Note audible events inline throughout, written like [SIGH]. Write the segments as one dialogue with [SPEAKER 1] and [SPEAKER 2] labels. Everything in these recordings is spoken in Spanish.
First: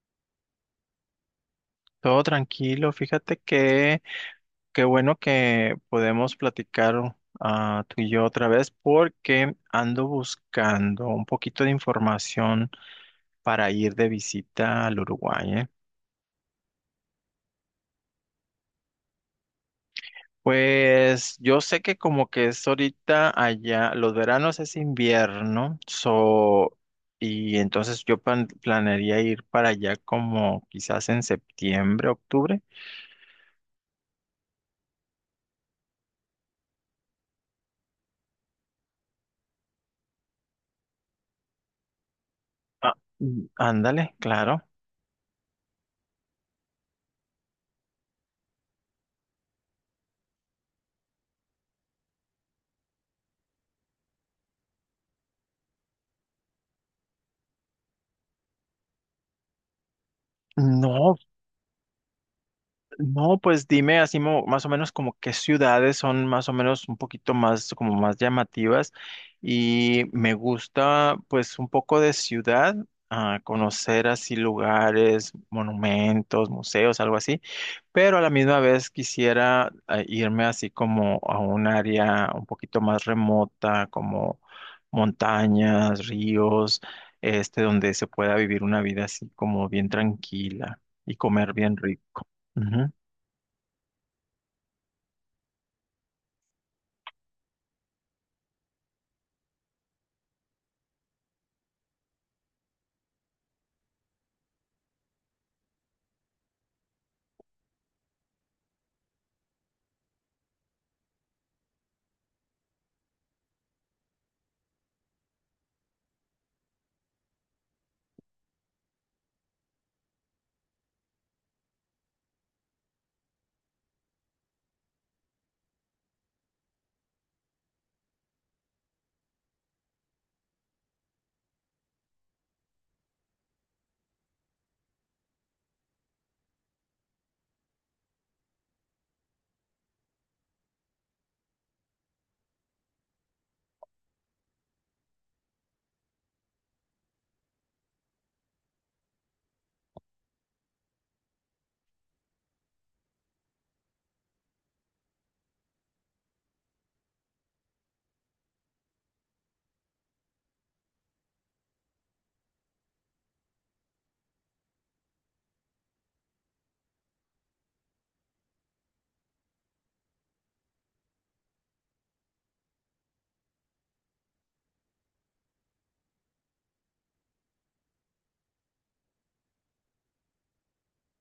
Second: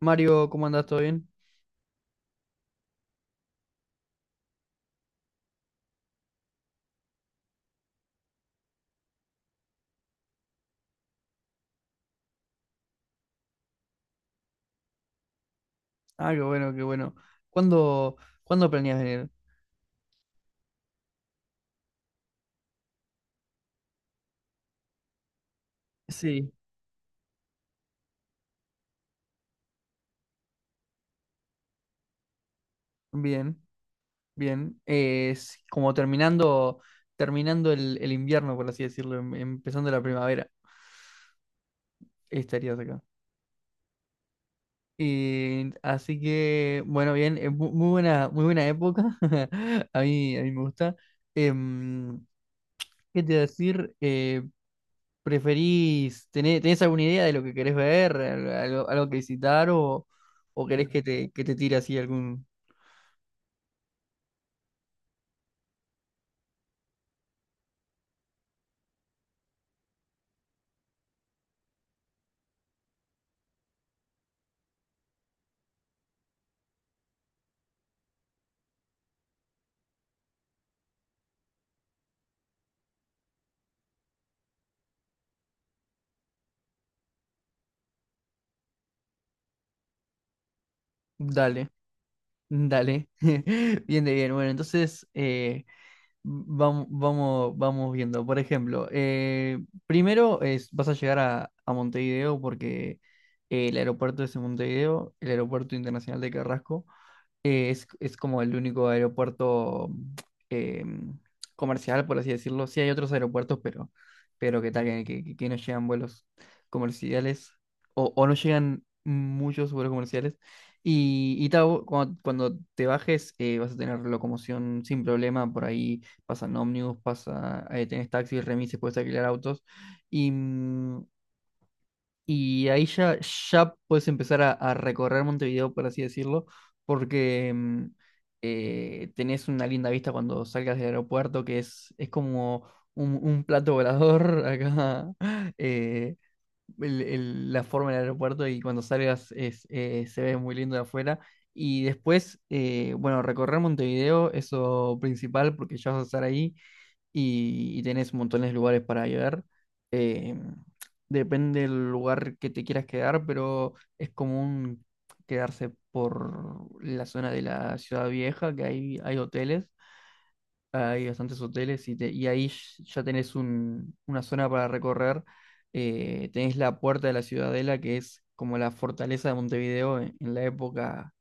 [SPEAKER 1] Mario, ¿cómo andás? ¿Todo bien?
[SPEAKER 2] Todo tranquilo, fíjate que qué bueno que podemos platicar tú y yo otra vez porque ando buscando un poquito de información para ir de visita al Uruguay, ¿eh?
[SPEAKER 1] Ah, qué bueno, qué bueno. ¿Cuándo, cuándo planeas venir?
[SPEAKER 2] Pues yo sé que como que es ahorita allá, los veranos es invierno,
[SPEAKER 1] Sí.
[SPEAKER 2] so, y entonces yo planearía ir para allá como quizás en septiembre, octubre.
[SPEAKER 1] Bien, bien. Es como terminando el invierno, por así decirlo, empezando la primavera, estarías
[SPEAKER 2] Ah,
[SPEAKER 1] acá.
[SPEAKER 2] mm, ándale, claro.
[SPEAKER 1] Y así que, bueno, bien, es muy buena, muy buena época. [LAUGHS] A mí me gusta. Em, ¿qué te iba a decir? ¿Preferís, tenés alguna idea de lo que querés ver, algo que visitar o querés que
[SPEAKER 2] No,
[SPEAKER 1] te, que te tire así algún.
[SPEAKER 2] no, pues dime así más o menos como qué ciudades son más o menos un poquito más como más llamativas y me gusta pues un poco de ciudad, conocer así lugares, monumentos, museos, algo así, pero a la misma vez quisiera irme así como a un área un poquito más remota, como montañas, ríos, este donde se pueda vivir una vida así como bien tranquila y comer
[SPEAKER 1] Dale,
[SPEAKER 2] bien rico. Ujú.
[SPEAKER 1] dale. [LAUGHS] Bien de bien. Bueno, entonces vamos viendo. Por ejemplo, primero es, vas a llegar a Montevideo porque el aeropuerto es en Montevideo, el Aeropuerto Internacional de Carrasco. Es como el único aeropuerto eh, comercial, por así decirlo. Sí hay otros aeropuertos, pero que tal, que no llegan vuelos comerciales o no llegan muchos vuelos comerciales. Y tal, cuando te bajes vas a tener locomoción sin problema, por ahí pasan ómnibus, tenés taxis, remises, puedes alquilar autos. Y, mm, y ahí ya puedes empezar a recorrer Montevideo, por así decirlo, porque tenés una linda vista cuando salgas del aeropuerto, que es como un plato volador [LAUGHS] acá, eh, la forma del aeropuerto y cuando salgas se ve muy lindo de afuera. Y después, bueno, recorrer Montevideo, eso principal, porque ya vas a estar ahí y tenés montones de lugares para llegar. Eh, depende del lugar que te quieras quedar, pero es común quedarse por la zona de la ciudad vieja, que hay hoteles, hay bastantes hoteles y ahí ya tenés una zona para recorrer. Tenés la Puerta de la Ciudadela, que es como la fortaleza de Montevideo en la época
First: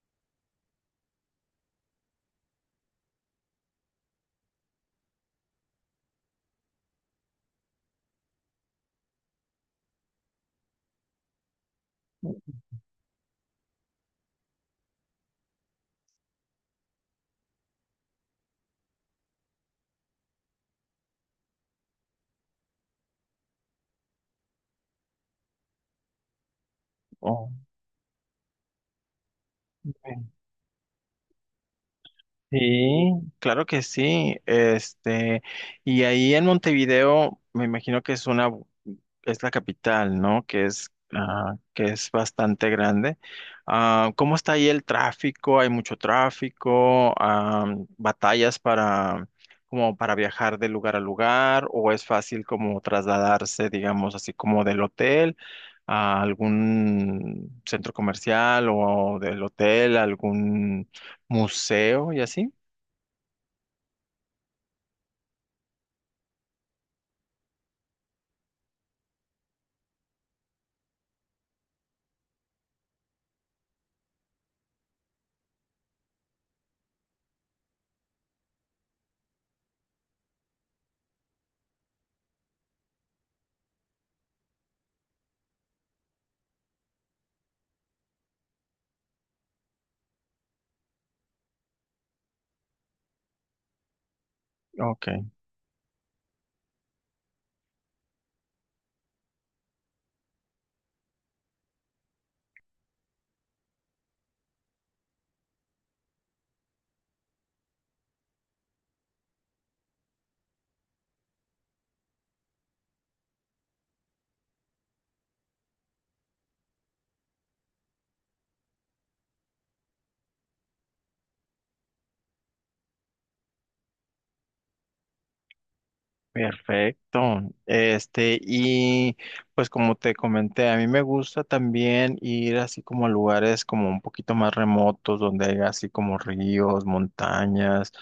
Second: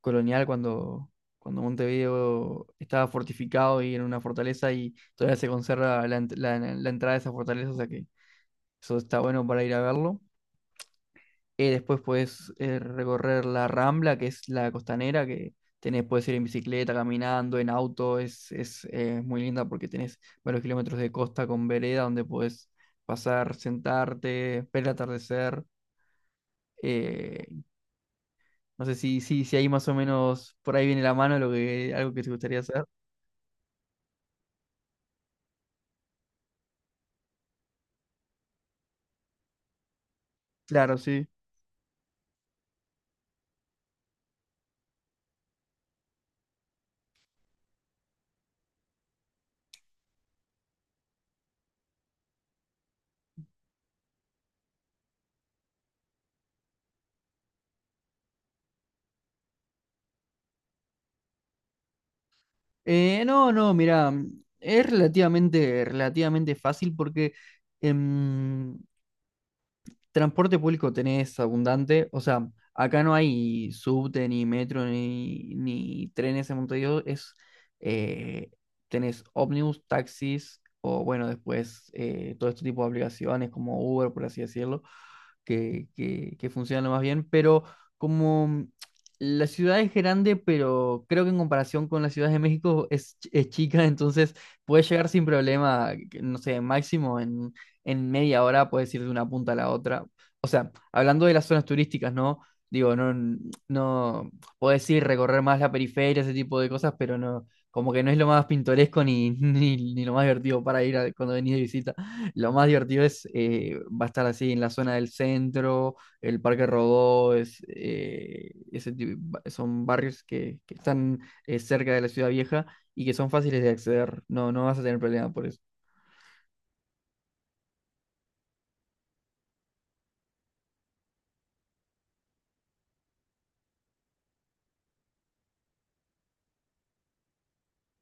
[SPEAKER 1] colonial cuando, cuando Montevideo estaba fortificado y era una fortaleza y todavía se conserva la entrada de esa fortaleza, o sea que eso está bueno para ir a verlo. Después puedes recorrer la Rambla, que es la costanera, puedes ir en bicicleta, caminando, en auto, es muy linda porque tenés varios kilómetros de costa con vereda donde puedes pasar, sentarte, ver el atardecer. eh,
[SPEAKER 2] Oh,
[SPEAKER 1] no sé si ahí más o menos por ahí viene la mano lo que, algo que te gustaría hacer.
[SPEAKER 2] sí, claro que sí. Este, y ahí en Montevideo, me imagino que es una, es la capital, ¿no? Que es,
[SPEAKER 1] Claro, sí.
[SPEAKER 2] que es bastante grande. Ah, ¿cómo está ahí el tráfico? ¿Hay mucho tráfico? Batallas para, como para viajar de lugar a lugar? ¿O es fácil como trasladarse, digamos, así como del hotel a algún centro comercial o del hotel, a algún museo y así?
[SPEAKER 1] No, no, mira, es relativamente fácil porque em, Transporte público tenés abundante, o sea, acá no hay subte, ni metro, ni trenes en Montevideo, eh, tenés ómnibus, taxis, o bueno, después todo este tipo de aplicaciones como Uber, por así decirlo, que funcionan lo más bien, pero como la ciudad es grande, pero creo que en comparación con la Ciudad de México es chica, [LAUGHS] entonces puedes llegar
[SPEAKER 2] Ok,
[SPEAKER 1] sin problema, no sé, máximo en media hora puedes ir de una punta a la otra. O sea, hablando de las zonas turísticas, ¿no? Digo, no, no, puedes ir recorrer más la periferia, ese tipo de cosas, pero no, como que no es lo más pintoresco ni, [LAUGHS] ni lo más divertido para ir cuando venís de visita. Lo más divertido va a estar así en la zona del centro, el Parque Rodó, es, ese tipo- ba- son barrios que están cerca de la ciudad vieja y que son fáciles de acceder. No, no vas a tener problema por eso.
[SPEAKER 2] perfecto. Este, y pues como te comenté, a mí me gusta también ir así como a lugares como un poquito más remotos, donde hay así como ríos, montañas,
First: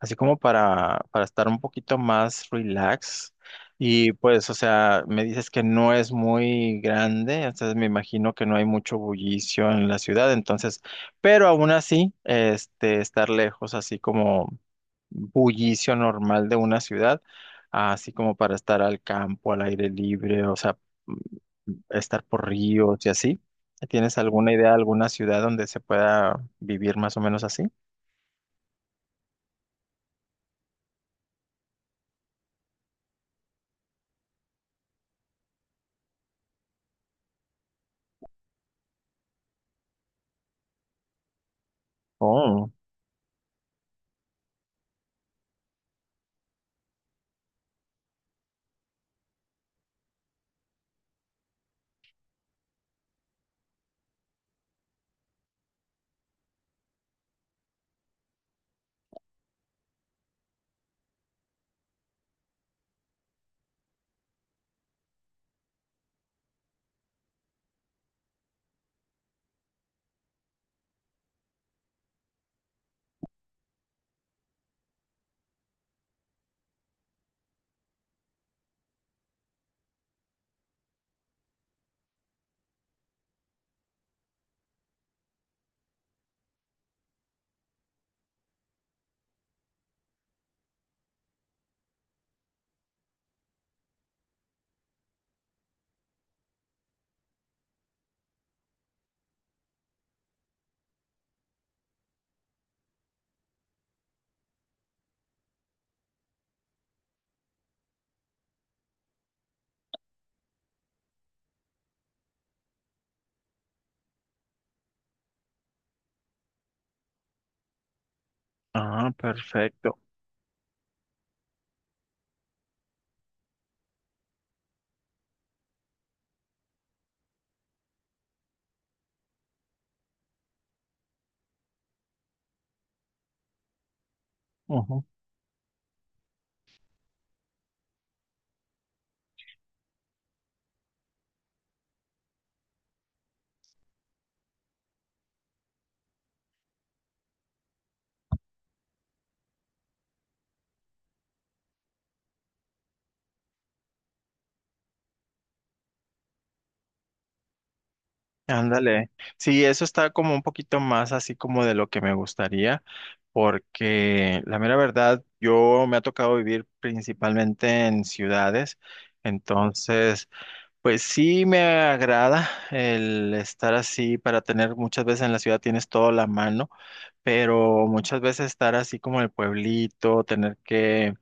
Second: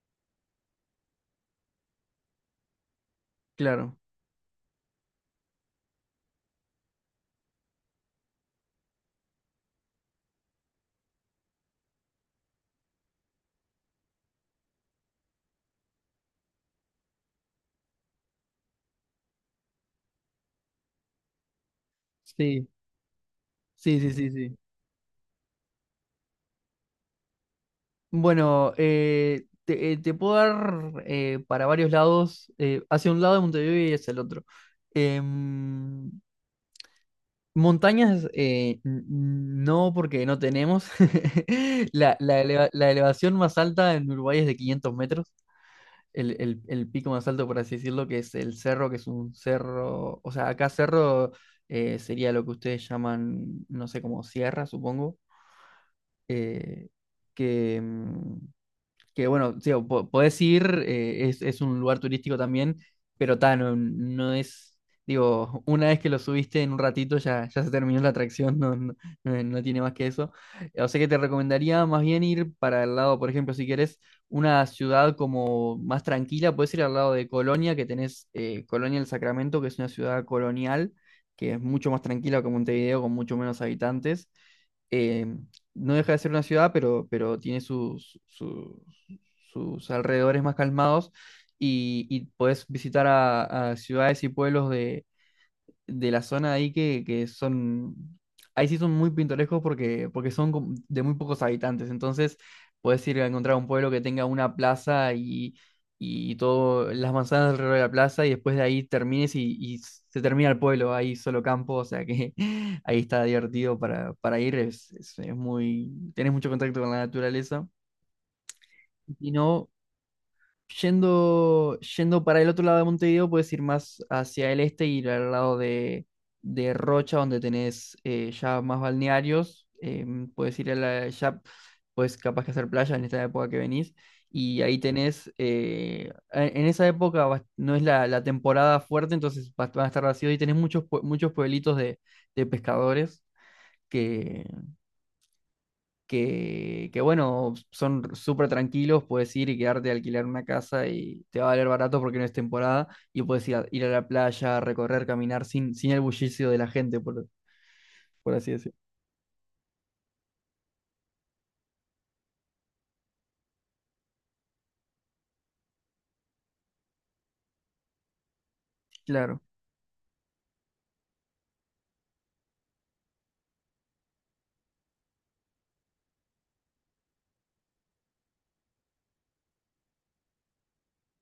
[SPEAKER 2] así como para estar un poquito más relax.
[SPEAKER 1] Claro.
[SPEAKER 2] Y pues, o sea, me dices que no es muy grande, entonces me imagino que no hay mucho bullicio en la ciudad, entonces, pero aún así, este, estar lejos así como bullicio normal de una ciudad, así como para estar al campo, al aire libre, o sea, mm, estar por
[SPEAKER 1] Sí.
[SPEAKER 2] ríos y así.
[SPEAKER 1] Sí, sí,
[SPEAKER 2] ¿Tienes
[SPEAKER 1] sí,
[SPEAKER 2] alguna
[SPEAKER 1] sí.
[SPEAKER 2] idea alguna ciudad donde se pueda vivir más o menos así?
[SPEAKER 1] Bueno, te puedo dar para varios lados, hacia un lado de Montevideo y hacia el otro. Em, montañas, no porque no tenemos. [LAUGHS] La, la eleva-
[SPEAKER 2] Oh,
[SPEAKER 1] la elevación más alta en Uruguay es de 500 metros, el pico más alto, por así decirlo, que es el cerro, que es un cerro, o sea, acá cerro sería lo que ustedes llaman, no sé, como sierra, supongo. eh, que, em, que bueno, sí, o podés ir, es un lugar turístico también, pero ta, no, no es, digo, una vez que lo subiste en un ratito ya, ya se terminó la atracción, no, no, no tiene más que eso. O sea que te recomendaría más bien ir para el lado, por ejemplo, si querés una ciudad como más tranquila, puedes ir al lado de Colonia, que tenés Colonia del Sacramento, que es una ciudad colonial, que es mucho más tranquila que Montevideo, con mucho menos habitantes eh, no deja de ser una ciudad, pero tiene sus alrededores más calmados y podés visitar a ciudades y pueblos de la zona ahí que son, ahí sí son muy pintorescos porque son como de muy pocos habitantes, entonces podés ir a encontrar un pueblo que tenga una plaza y todo, las manzanas alrededor de la plaza y después de ahí termines y se termina el pueblo, ahí solo campo, o sea que [LAUGHS] ahí está divertido para ir, es muy, tenés mucho contacto con la naturaleza.
[SPEAKER 2] ah,
[SPEAKER 1] Y no.
[SPEAKER 2] perfecto.
[SPEAKER 1] Yendo para el otro lado de Montevideo, puedes ir más hacia el este y ir al lado de Rocha, donde tenés ya más balnearios. Puedes ir ya, pues capaz que hacer playa en esta época que venís. Y ahí
[SPEAKER 2] Ujú.
[SPEAKER 1] tenés, en esa época no es la temporada fuerte, entonces van a estar vacíos y tenés muchos pueblitos de pescadores bueno, son súper tranquilos, puedes ir y quedarte a alquilar una casa y te va a valer barato porque no es temporada y puedes ir a la playa, recorrer, caminar sin el bullicio de la gente, por así decirlo.
[SPEAKER 2] Ándale. Sí, eso está como un poquito más así como de lo que me gustaría, porque la mera verdad, yo me ha tocado vivir principalmente en ciudades,
[SPEAKER 1] Claro,
[SPEAKER 2] entonces... Pues sí me agrada el estar así para tener muchas veces en la ciudad tienes todo a la mano, pero muchas veces estar así como en el pueblito, tener que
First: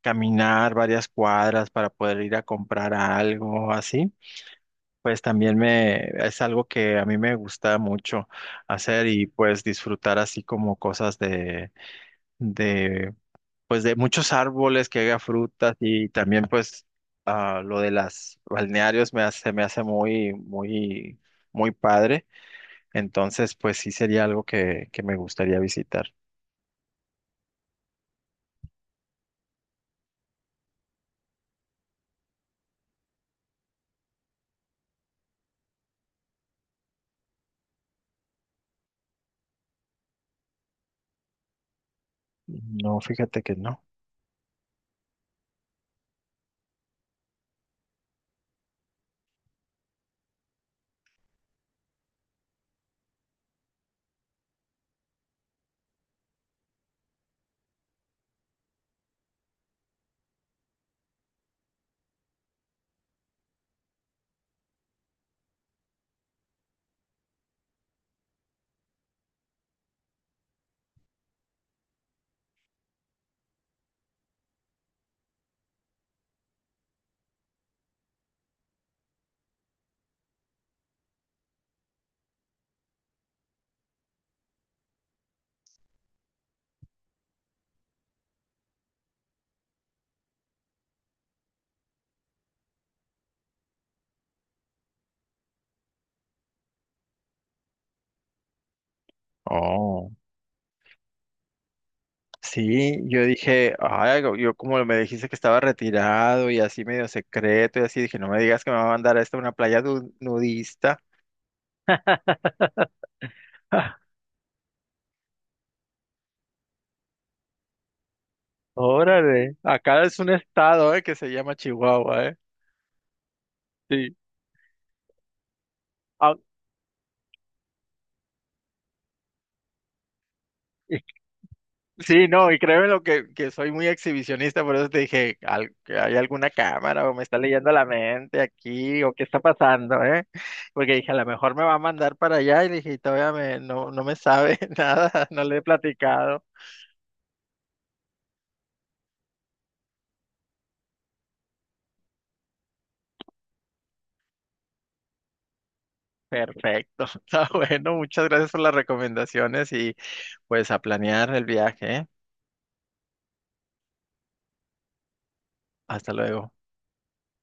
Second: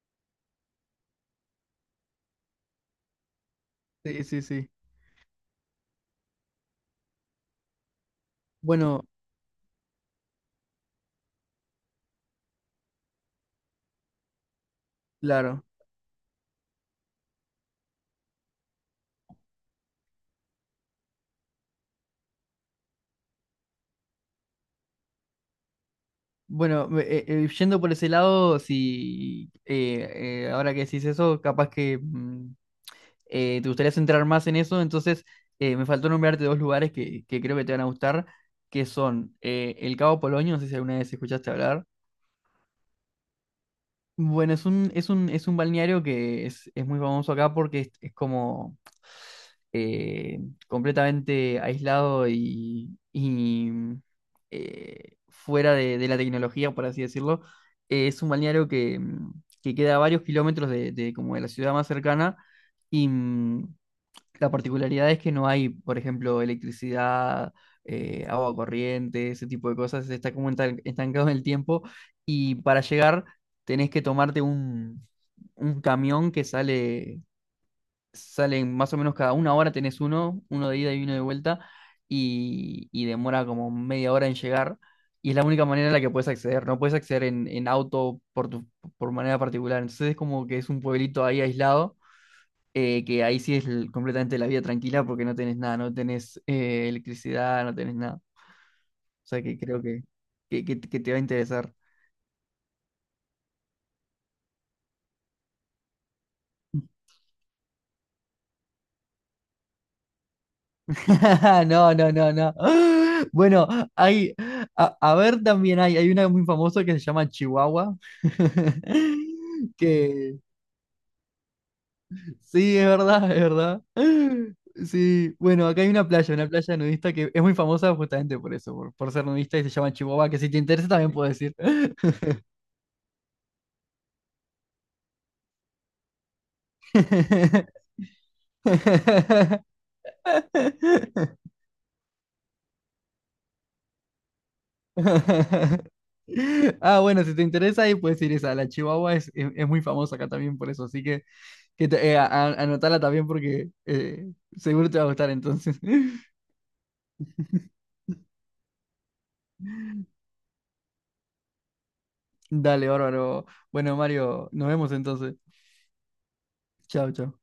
[SPEAKER 2] caminar varias cuadras para poder ir a comprar algo así,
[SPEAKER 1] sí, sí, sí.
[SPEAKER 2] pues también me es algo que a mí me gusta mucho
[SPEAKER 1] Bueno,
[SPEAKER 2] hacer y pues disfrutar así como cosas de, pues de muchos árboles que haga
[SPEAKER 1] claro.
[SPEAKER 2] frutas y también pues lo de las balnearios me hace muy, muy, muy padre. Entonces, pues sí sería algo que me gustaría visitar.
[SPEAKER 1] Bueno, yendo por ese lado, si ahora que decís eso, capaz que te gustaría centrar más en eso, entonces me faltó nombrarte dos lugares que creo que te van a gustar, que son el Cabo Polonio, no sé si alguna vez escuchaste hablar.
[SPEAKER 2] No, fíjate que no.
[SPEAKER 1] Bueno, es un balneario que es muy famoso acá porque es como eh, completamente aislado y fuera de la tecnología, por así decirlo. Es un balneario que queda a varios kilómetros de como de la ciudad más cercana y la particularidad es que no hay, por ejemplo, electricidad, agua corriente, ese tipo de cosas. Está como estancado en el tiempo y para llegar tenés que tomarte un camión que sale más o menos cada una hora tenés uno de ida y uno de vuelta y demora como media hora en llegar. Y es la única manera en la que puedes acceder. No puedes acceder en auto por manera particular. Entonces es como que es un pueblito ahí aislado que ahí sí es completamente la vida tranquila porque no tenés nada, no tenés electricidad, no tenés nada. O sea que creo que,
[SPEAKER 2] Oh.
[SPEAKER 1] que, que- que te va a interesar.
[SPEAKER 2] Sí, yo dije, ay, yo como me dijiste que estaba retirado y así medio secreto y así, dije, no me digas que me va a mandar a esta una playa nudista.
[SPEAKER 1] [LAUGHS] No, no, no, no.
[SPEAKER 2] [LAUGHS]
[SPEAKER 1] [GASPS] Bueno, hay, a ver también hay una muy famosa que se llama Chihuahua. [LAUGHS]
[SPEAKER 2] Órale, acá es un
[SPEAKER 1] Que
[SPEAKER 2] estado, que se llama Chihuahua, eh.
[SPEAKER 1] sí, es verdad, es verdad.
[SPEAKER 2] Sí.
[SPEAKER 1] [GASPS] Sí, bueno, acá hay
[SPEAKER 2] Ah,
[SPEAKER 1] una playa nudista que es muy famosa justamente por eso, por ser nudista y se llama Chihuahua, que si te interesa también puedes ir.
[SPEAKER 2] sí, no, y créeme lo que soy muy exhibicionista, por eso te dije, que ¿hay alguna cámara o me está leyendo la mente aquí o qué está pasando, eh? Porque dije, a lo
[SPEAKER 1] [LAUGHS] [LAUGHS]
[SPEAKER 2] mejor me va a mandar para allá y dije, y todavía me, no, no me sabe [LAUGHS] nada, no le he platicado.
[SPEAKER 1] Ah, bueno, si te interesa ahí puedes ir esa. La Chihuahua es muy famosa acá también por eso, así que anotala también porque seguro te va a gustar entonces. [LAUGHS]
[SPEAKER 2] Perfecto, [LAUGHS] está bueno, muchas gracias por las recomendaciones y pues a planear el viaje, ¿eh?
[SPEAKER 1] Dale, bárbaro. Bueno, Mario, nos vemos entonces.
[SPEAKER 2] Hasta luego.
[SPEAKER 1] Chao, chao.